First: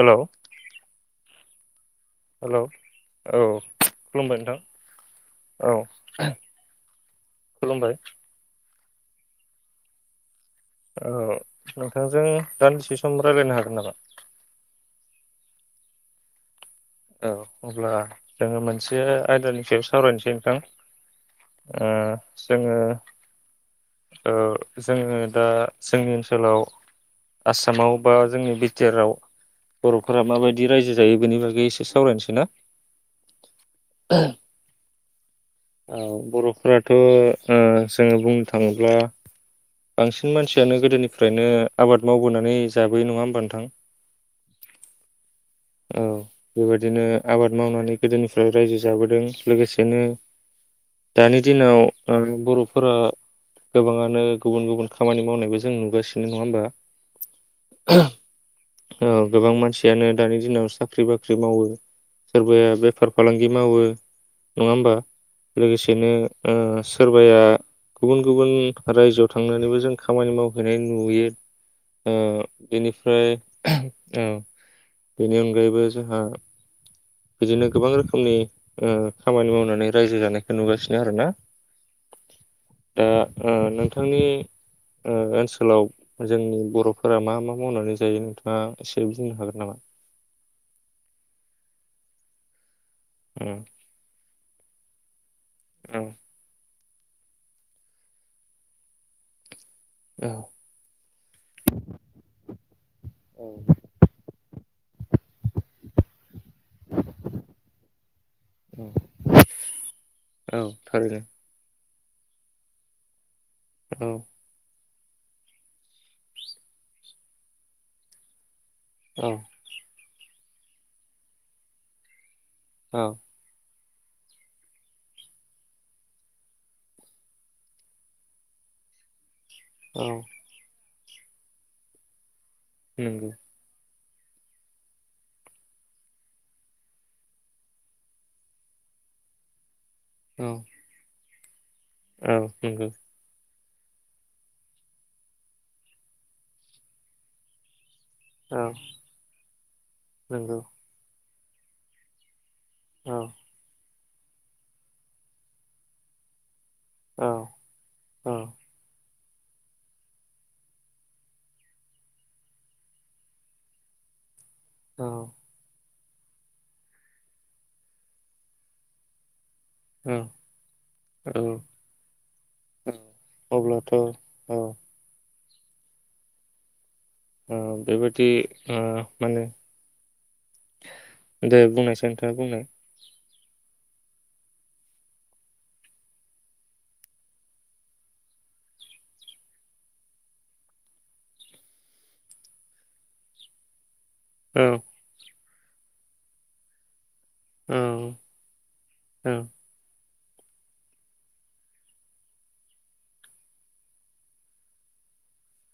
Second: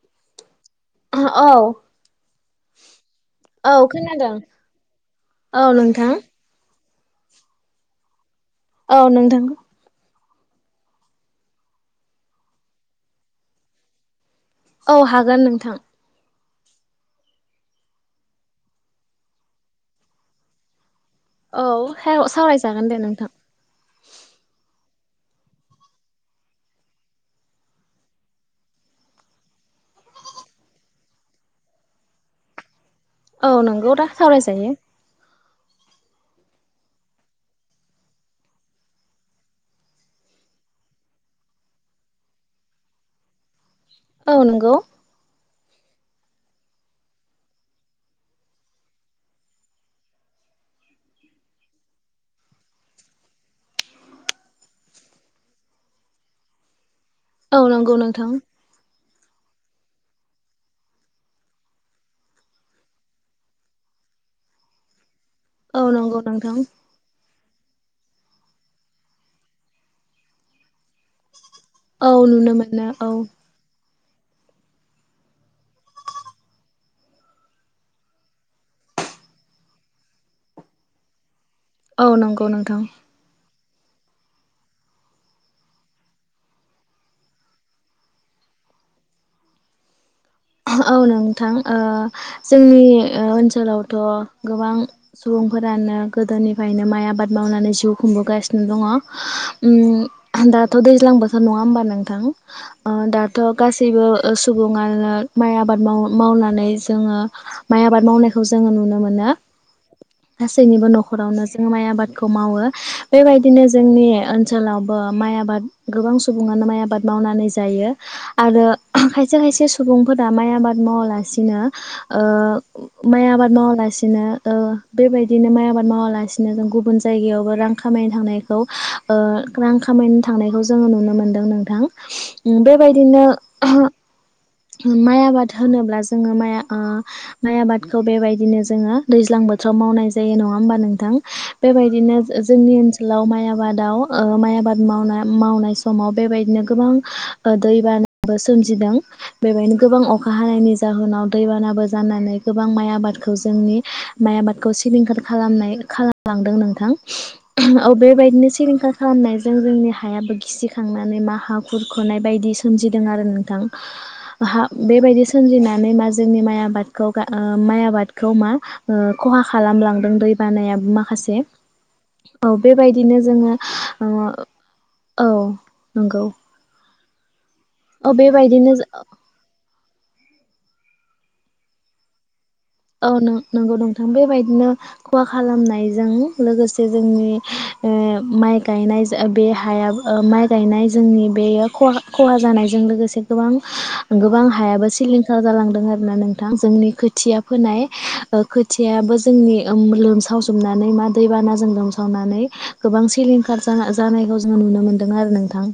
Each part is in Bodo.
हेल'। औ। हेल' औ औ खोनादों खुलुमबाय नोंथां औ। खुलुमबाय। औ नोंथां। औ नोंथांजों दान्दिसे सम रायलायनो हागोन नामा? औ हागोन नोंथां। औ अब्ला जोङो मोनसे आयदानि सायाव सावरायनोसै नोंथां। औ ओ हेअ' जोङो सावरायजागोन दे नोंथां। ओ जोङो दा जोंनि ओनसोलाव आसामाव बा जोंनि बिटिआरआव बर'फोरा माबायदि रायजो जायो बेनि बागै [unintelligible] एसे सावरायनोसै ना। औ नोंगौ दा सावरायजायो। औ [unintelligible] ओ जोङो बुंनो थाङोब्ला बांसिन मानसियानो गोदोनिफ्रायनो आबाद मावबोनानै जाबोयो नङा होमबा नोथां। औ नोंगौ। औ बेबायदिनो आबाद मावनानै गोदोनिफ्राय रायजो जाबोदों लोगोसेनो दानि दिनाव आरो बर'फोरा गोबाङानो गुबुन गुबुन खामानि मावनायबो जों नुगासिनो नङा होमबा। औ नंगौ नोंथां। औ [unintelligible] दानि दिनाव साख्रि- बाख्रि मावो सोरबाया बेफार- फालांगि मावो नङा होमबा। औ लोगोसेनो नंगौ नोंथां ओ सोरबाया गुबुन- गुबुन रायजोआव थांनानैबो जों खामानि मावहैनायनि नुयो ओ औ नुनो मोनो औ बेनिफ्राय औ। बेनि अनगायैबो जोंहा, बिदिनो गोबां रोखोमनि खामानि ओ मावनानै रायजो जानायखौ नुगासिनो आरोना। औ नंगौ नोंथां। दा ओ नोंथांनि ओ ओनसोलाव, जोंनि बर'फोरा मा मा मावनानै जायो नोंथाङा एसे बुंनो हागोन नामा? औ नोंथां ओ जोंनि औ उम ओनसोलावथ' गोबां सुबुंफोरानो औ गोदोनिफाय बिनो माइ आबाद मावनानै जिउ खुंबोगासिनो दङ। उ औ दाथ' दैज्लां बोथोर नङा होमबा नोंथां दाथ' गासैबो सुबुङानो माइ आबाद माव-मावनानै जोङो माइ आबाद मावनायखौ जोङो उम नुनो मोनो, औ गासैनिबो थारैनो न'खरावनो जोङो माइ आबादखौ मावो। बेबायदि दिनो जोंनि औ ओनसोलाव बो माइ आबाद गोबां सुबुङानो माइ आबाद मावनानै जायो आरो औ खायसे खायसे सुबुं फोरा माइ आबाद मावालासिनो ओ औ माइ आबाद मावालासि बिदिनो ओ बेबायदिनो माइ आबाद मावालासिनो जों गुबुन जायगायावबो रां खामायनो थांनायखौ ओ रां औ खामायनो थांनायखौ जोंङो नुनो मोनदों नोंथां। ओम बेबायदिनो नंगौ [unintelligible] माइ आबाद होनोब्ला जोंङो माइ ओ माइ आबादखौ बेबायदिनो जोंङो दैज्लां बोथोर आव मावनाय जायो औ नङा होमबा नोंथां? बेबायदिनो औ जो-जोंनि नंगौ ओनसोलाव माइ आबाद दाव ओ माइ आबाद मावना मावनाय समाव बेबायदिनो गोबां ओ दै बाना बो औ सोमजिदों। बेबायदिनो गोबां अखा नंगौ हानायनि जाहोन नाव दैबानाबो जानानै गोबां माइ औ आबादखौ जोंनि माइ आबादखौ सिलिंखार खालामनाय खालामलांदों नों थां औ औ बेबायदिनो सिलिंखार खालामनायजों जोंनि हायाबो गिसिखांनानै मा हा खुरखनाय बायदि सोमजिदों आरो नोंथां। हा औ बेबायदि सोमजिनानै मा जोंनि माइ आबादखौ गा ओ माइ आबादखौ मा ओ ख'हा खालामलांदों औ दै बानायाबो माखासे, औ औ बेबायदिनो जोंङो अब्लाथ' औ ओ औ। नंगौ। ओ औ बेबायदि ओ बेबायदिनो माने दे बुंनायसाय नोंथाङा बुंनाय। औ नं-नंगौ नोंथां बेबायदिनो ख'हा खालामनायजों लोगोसे जोंनि ओ माइ गायनाय जो ओ बे हाया माइ गायनाय जोंनि बेयो ख'हा ख'हा जानायजों लोगोसे गोबां गोबां औ हायाबो सिलिं खार जालांदों आरो ना नोंथां। जोंनि खोथिया औ फोनाय ओ खोथियायाबो औ जोंनि लोमसाव सावजोबनानै मा दैबानाजों लोमसावनानै गोबां सिलिंखार जा-जानायखौ जों नुनो मोनदों आरो नोंथां।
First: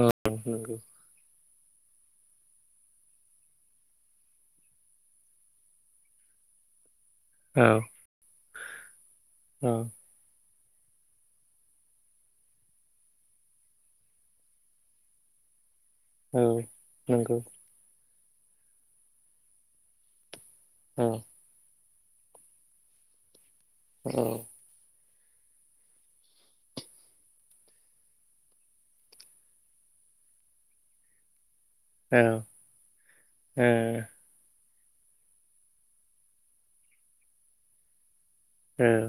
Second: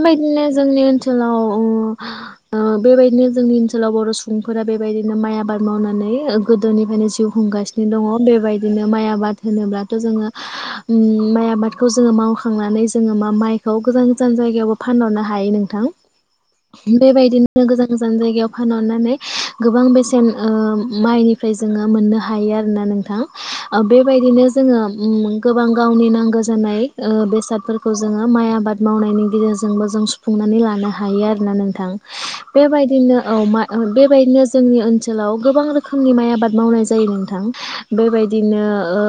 औ नंगौ जोंनि ओनसोलाव बेबायदिनो जोंनि ओनसोलाव बर' सुबुंफोरा बेबायदिनो माइ आबाद मावनानै गोदोनिफ्रायनो जिउ औ खुंगासिनो दंङ बेबायदि बिदिनो माइ आब आबाद औ होनोब्लाथ' जोङो माइ आबादखौ जोङो मावखांनानै जोङो मा माइखौ गोजान गोजान जायगायावबो फानहरनो हायो नोंथां औ नंगौ बेबायदिनो गोजान गोजान जान जायगायाव फानहरनानै गोबां बेसेन आ औ माइनिफ्राय जोङो मोननो हायो आरोना नोंथां अ ओ बेबायदिनो जोङो ओम गोबां गावनि नांगौ जानाय बेसादफोरखौ जोङो माइ आबाद मावनायनि गेजेरजोंबो जों सुफुंनानै लानो हायो आरोना नों थां बेबायदिनो औ मा औ बेबायदिनो जोंनि ओनसोलाव गोबां रोखोमनि माइ आबाद मावनाय जायो नोंथां बेबायदि दिनो ओ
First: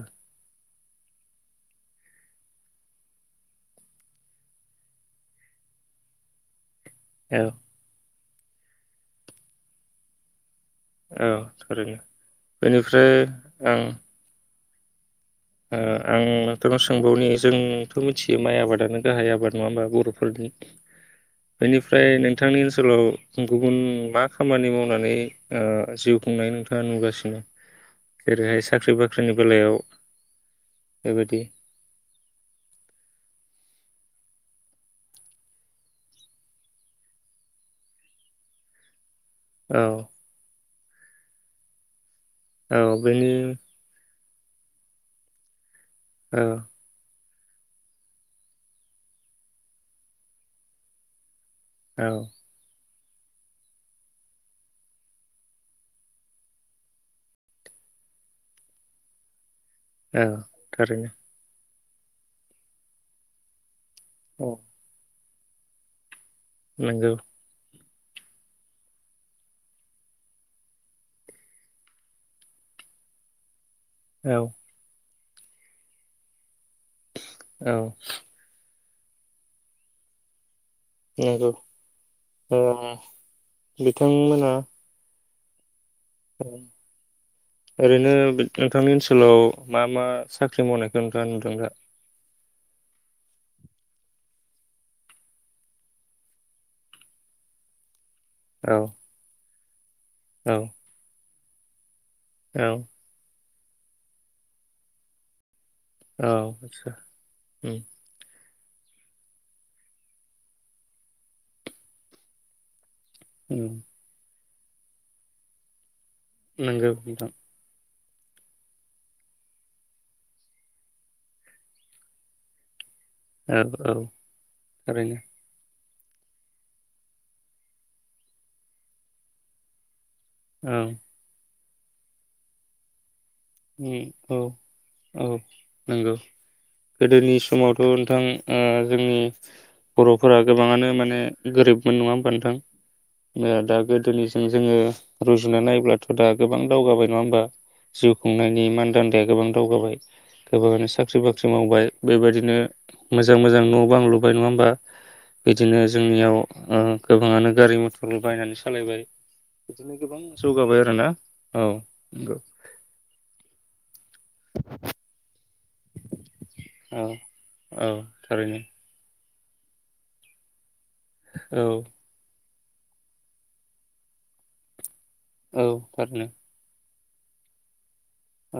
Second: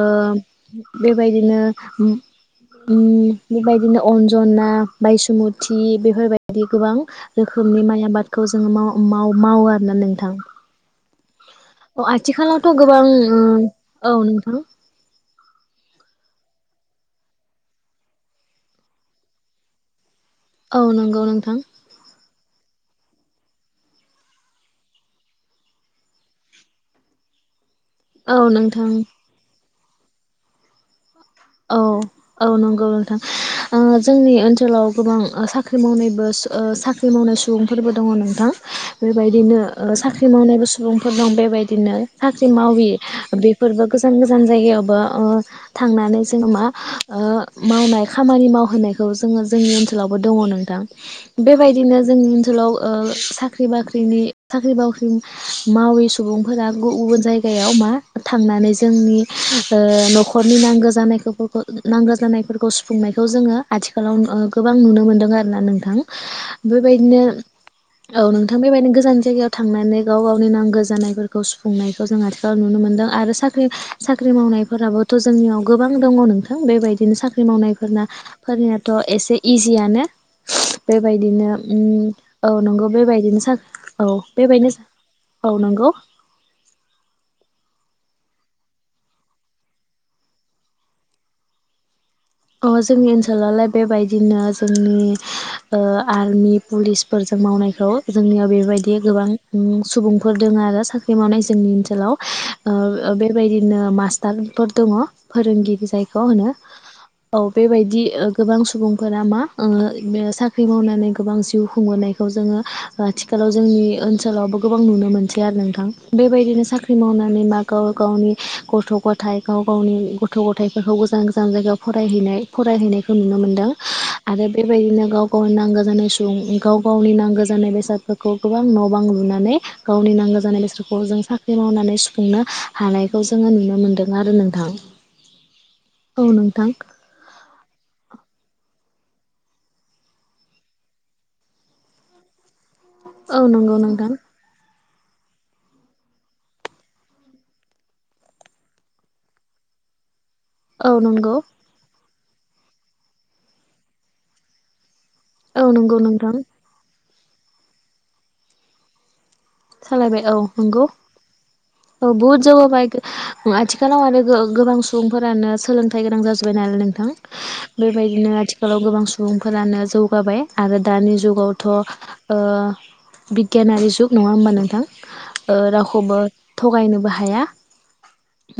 बेबायदिनोओम बेबायदिनो अन्जना बायसुमुत बेफोरबायदि गोबां औ रोखोमनि माइ आबाद खौ जोङो माव मावो आरोना नोंथां औ थारैनो अ आथिखालावथ' गोबां बेनिफ्राय औ नोंथां। आंथ' सोंबावनि जोंथ' मिथियो माइ आबादानो गाहाय आबाद नङा होमबा बर' औ नंगौ नोंथां बेनिफ्राय नोंथांनि ओनसोलाव गुबुन मा खामानि मावनानै अ जिउ खुंनाय नोंथाङा नुगासिनो। औ जेरैहाय नोंथां साख्रि बाख्रिनि बेलायाव बेबायदि औ औ नंगौ नोंथां ओ। जोंनि ओनसोलाव गोबां आ साख्रि मावनायबो साख्रि मावनाय सुबुंफोरबो दङ नोंथां बेबायदिनो औ आ साख्रि मावनायबो सु रुमफोर दं बेबायदिनो साख्रि औ मावि बेनि बेफोरबो गोस गोजान गोजान जायगायावबो आ थांनानै। औ जेनेबा अ मावनाय खामानि मावहोनायखौ जोङो जोंनि ओनसोलावबो दङ नोंथां। बेबायदिनो औ जोंनि ओनसोलाव। अ साख्रि बाख्रिनि साख्रि बाख्रि मावि सुबुंफोरा गुब गुबुन जायगायाव मा थांनानै जोंनि ओ औ न'खरनि नांगौ थारैनो जानायखो नांगौ जानायफोरखौ सुफुंनायखौ जोङो आथिखालाव औ गोबां ओ नुनो मोन्दों आरो ना नोंथां नंगौ बेबायदिनो औ नोंथां बेबायदिनो गोजान जायगायाव थांनानै गाव गावनि नांगौ जानायफोरखौ सुफुंनायखौ जों आथिखालाव नुनो मोनदों आरो सा साख्रि साख्रि औ मावनायफोराबो थ' जोंनियाव गोबां दङ नोंथां बेबायदि नो साख्रि औ मावनायफोरना फोरनिया थ' एसे इजियानो बेबायदिनो नंगौ उम औ ओ नंगौ बेबायदिनो सा औ बिथांमोना बेबायदिनो औ नंगौ ओरैनो नोंथांनि ओनसोलाव मा मा साख्रि मावनायखौ नोंथाङा नुदों दा? अ जोंनि ओनसोलाय बेबायदिनो जोंनि ओ आर्मि पुलिसफोरजों मावनायखौ जोंनियाव औ बेबायदि गोबां उम सुबुंफोर औ दङ आरो साख्रि मावनाय जोंनि ओनसोलाव औ ओ बे बायदिनो मास्टारफोर दङ फोरोंगिरि जायखौ औ होनो आचसा औ बेबायदि ओ गोबां सुबुंफोरा मा ओ साख्रि मावनानै गोबां जिउ खुंबोनायखौ जोङो आथिखालाव उम जोंनि ओनसोलावबो गोबां नुनो मोनसै आरो नोंथां बेबायदिनो नंगौ साख्रि नोंथां मावनानै मागाव गावनि गथ' गथाइ गाव गावनि गथ' गथाइफोरखौ गोजान गोजान जायगायाव फरायहैनाय फरायहैनाय खौ नुनो औ मोनदों औ आरो बेबायदिनो थारैनो गाव गावनो नांगौ जानाय सुबुं गाव गावनि नांगौ जानाय बेसादफोरखौ गोबां न' बां लुनानै गावनि नांगौ जानाय औ बेसादखौ जों सा बे मावनानै सुफुंनो हानाय खौ जोङो नुनो मोन्दों उम आरो औ नोंथां नंगौ औ नोंथां। गोदोनि समावथ' नोंथां ओ जोंनि बर'फोरा गोबाङानो माने गोरिबमोन नङा होमबा नोंथां। औ दा नंगौ नोंथां गोदोनिजों जोङो रुजुना नायोब्लाथ' दा गोबां दावगाबाय नङा होमबा जिउ खुंनायनि मानदान्दाया गोबां दावगाबाय। गोबाङानो औ साख्रि नंगौ बाख्रि मावबाय बेबायदिनो मोजां मोजां न'आवबो आं लुबाय नङा होमबा। औ बिदिनो नंगौ नोंथां जोंनियाव गोबाङानो गारि मथर बायनानै सालायबाय बिदिनो गोबां सालायबाय औ जौगाबाय नंगौ आरोना औ बहुद जौगाबाय आथि सिथिखानाव आरो गोबां सुबुंफोरानो सोलोंथाइ गोनां जाजोब्बाय नाल औ नोंथां औ बेबायदिनो थारैनो आथिखालाव गोबां सुबुंफोरानो जौगाबाय आरो। दानि औ जुगावथ' ओ बिगियनारि जुग नङाहोमबा नोंथां। औ रावखौबो थारैनो थगायनोबो हा हाया।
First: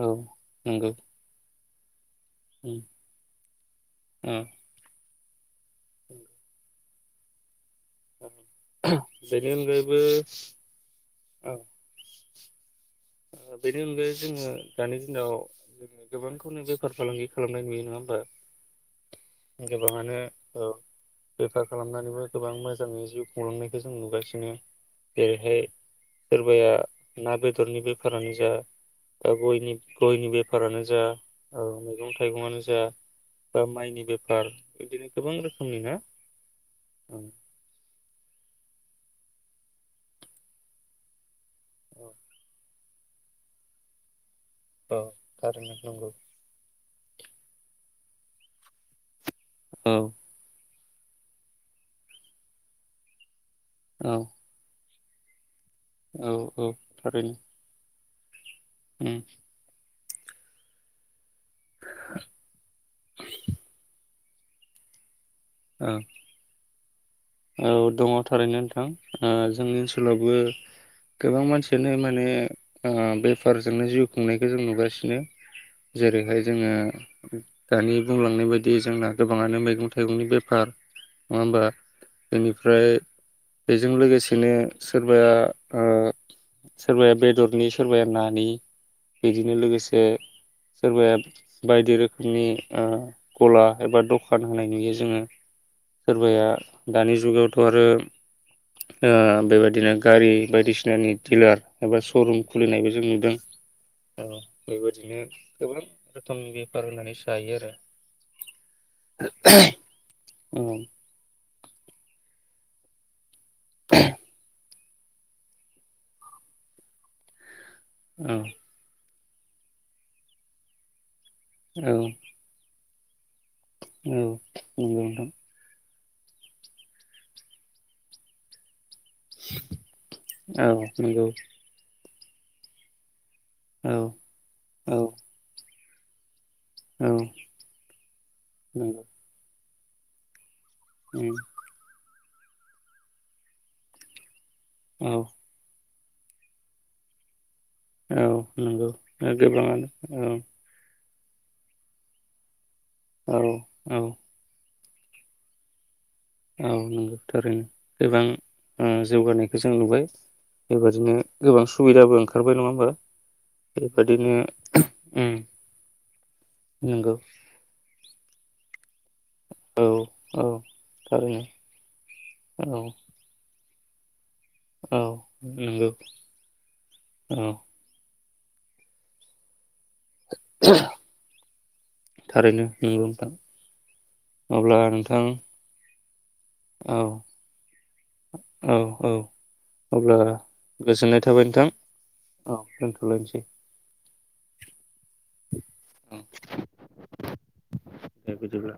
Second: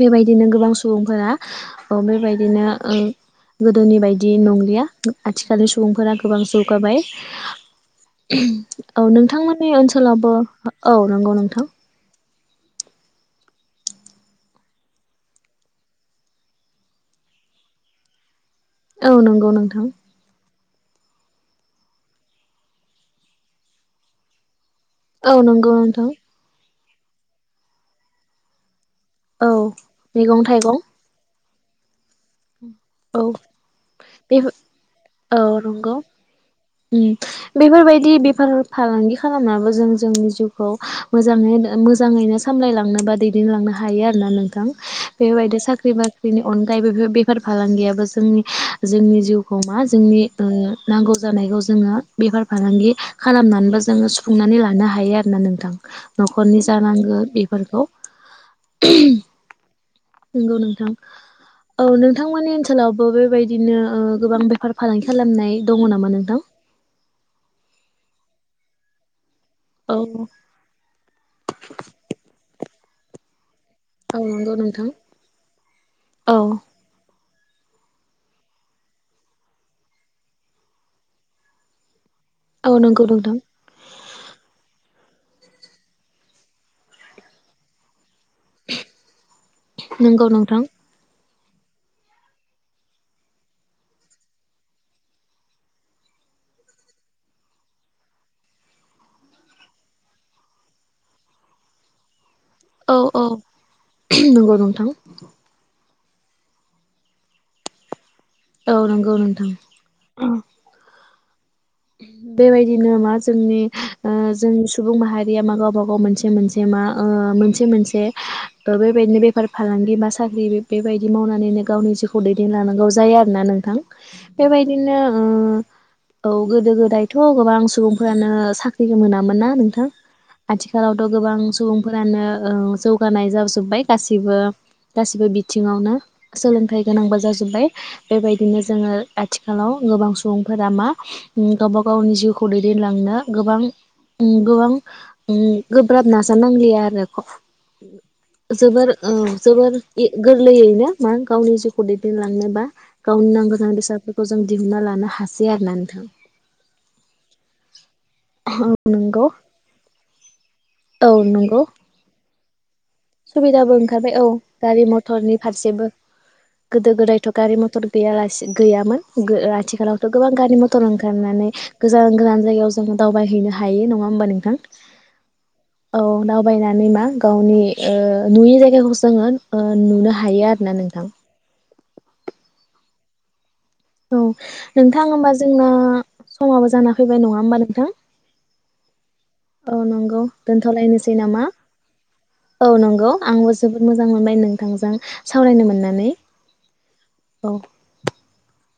औ गोबां नंगौ सुबुंफोरा औ बेबायदिनो उम ओ गोदोनि औ बायदि नंलिया आथि लि सुबुंफोरा गोबां जौगाबाय [inaudible] औ बेनि नोंथांमोननि अनगायैबो ओनसोलावबो औ नंगौ औ नोंथां। बेनि अनगायै जोङो दानि दिनाव गोबांखौनो बेफार फालांगि खालामनाय नुयो नङा होमबा। औ नंगौ नोंथां। गोबाङानो औ बेफार खालामनानैबो गोबां मोजाङै जिउ खुंलांनायखौ जों नुगासिनो। औ जेरैहाय नंगौ नोंथां सोरबाया ना बेदरनि बो फोरानो जा। दा औ गयनि गयनि मैगं थाइगं बेफारानो जा औ मैगं थाइगंआनो जा औ बा माइनि बे बेफार बिदिनो गोबां औ रोखोमनि ना नंगौ ओं बेफोरबायदि बेफार फालांगि खालामनायाबो जों जोंनि जिउखौ मो नाङैनो औ मोजाङैनो सामलायलां लांनोबा दैदेनलांनो हायो आरो ना नों थां औ बेबायदि थारैनो साख्रि नंगौ बाख्रिनि अनगायैबो बेफार याबो जोंनि जोंनि जिउ हमा औ जोंनि ओ नांगौ जानायखौ जोङो बेफार फालांगि खालामना जेनबा जोङो औ सुफुंनानै लानो हा हायो आरो ना नोंथां। औ न'खरनि औ जानांगो थारैनो बेफोरखौ उम। नंगौ नोंथां। थांमोनानि ओनसोलावबो बेबायदिनो ओ गोबां बेफार फालांगि खालामनाय दङ औ नामा नोंथां? औ दङ थारैनो नोंथां। ओ जोंनि औ ओनसोलावबो गोबां मानसियानो माने ओ बेफो फोरजोंनो जिउ औ खुंनायखो नंगौ जों नोंथां। नुगासिनो, औ जेरैहाय जोङो दानि बुंलांनाय बादि जोंना गोबाङानो मैगं थाइगंनि बेफार, नङा होमबा? औ बेनिफ्राय नंगौ नोंथां बेजों लोगोसेनो सोरबाया ओ सोरबाया बेदरनि, सोरबाया नानि। बिदिनो लोगोसे नंगौ नोंथां सोरबाया बायदि रोखोमनि ओ गला एबा द'खान होनाय नुयो जोङो सोरबाया दानि जुगावथ' आरो ओ बेबायदिनो गारि बायदिसिनानि दिलार एबा स' रुम खुलिनायबो औ जों औ नुदों ओ नंगौ नोंथां बेबायदिनो गोबां रोथोम बेफार होनानै जायो आरो। औ नंगौ नोंथां। औ बेबायदिनो मा जोंनि औ जों सुबुं माहारिया मा गावबा गाव मोनसे मोनसे मा ओ मोनसे से मोनसे बेबायदिनो बे फोर फालांगि बा साख्रि बे-बेबाय मावनानैनो औ गावनि जिउखौ दैदेनलांगौ जा जायो आरो ना नों थां औ बेबायदिनो नंगौ नोंथां ओ औ गोदो गोदायथ' गोबां सुबुंफोरानो सा‌ ख्रिखो मोनामोन ना नोंथां औ आथिखालावथ' नंगौ गोबां सुबुंफोरानो औ जौगानाय जा जोबबाय औ गासैबो औ गासैबो बिथिङावनो सोलोंथाइ औ गोनांबो जाजोबबाय बेबायदिनो जोंङो नंगौ आथिखालाव गोबां सुबुं फोरा मा उम गावबा गावनि जिउ खौ दैदेनलांनो गोबां उम गोबां औ उम गो ब्राब नाजानांलियाआरो ख औ जोबोर नंगौ औ जोबोर गोबाङानो इ औ गोरलैयैनो मा गावनि जिउखौ दैदेनलांनोबा गावनि औ नांगो जानाय औ बेसादफोरखौ जों दिहुनना ला नो हासै आरोना नोंथां औ नोंगो थारैनो गोबां ओ नंगौ जौगानायखौ जों नुबाय औ बेबादिनो नंगौ गोबां सुबिदाबो ओं खारबाय नङा होमबा सुबिदाबो ओंखारबाय औ बेबादिनो गारि उम मथरनि फारसेबो गोदो नंगौ गोदायथ' गारि मथर गैयालासे गैयामोन गो औ आथिखालावथ' गोबां औ गारि मथर थारैनो ओंखारनानै गोजान गोजान जायगायाव औ जों दावबायहैनो हायो नङा होमबा नों थां औ नंगौ औ दावबायनानै मा औ गावनि ओ नुयि जायगाखौबो जोंङो ओ नुनो हायो आरोना नोंथां। थारैनो नोंगौ नोंथां औ नोंथां होमबा जोंना समाबो जाना औ फैबाय नङा होमबा नोंथां औ औ औ अब्ला नोंगौ दोनथ'लायनोसै गोजोननाय नामा थाबाय नोंथां औ नोंगौ आंबो जोबोद मोजां मोनबाय नोंथांजों सावरायनो मोननानै औ औ दे बिदिब्ला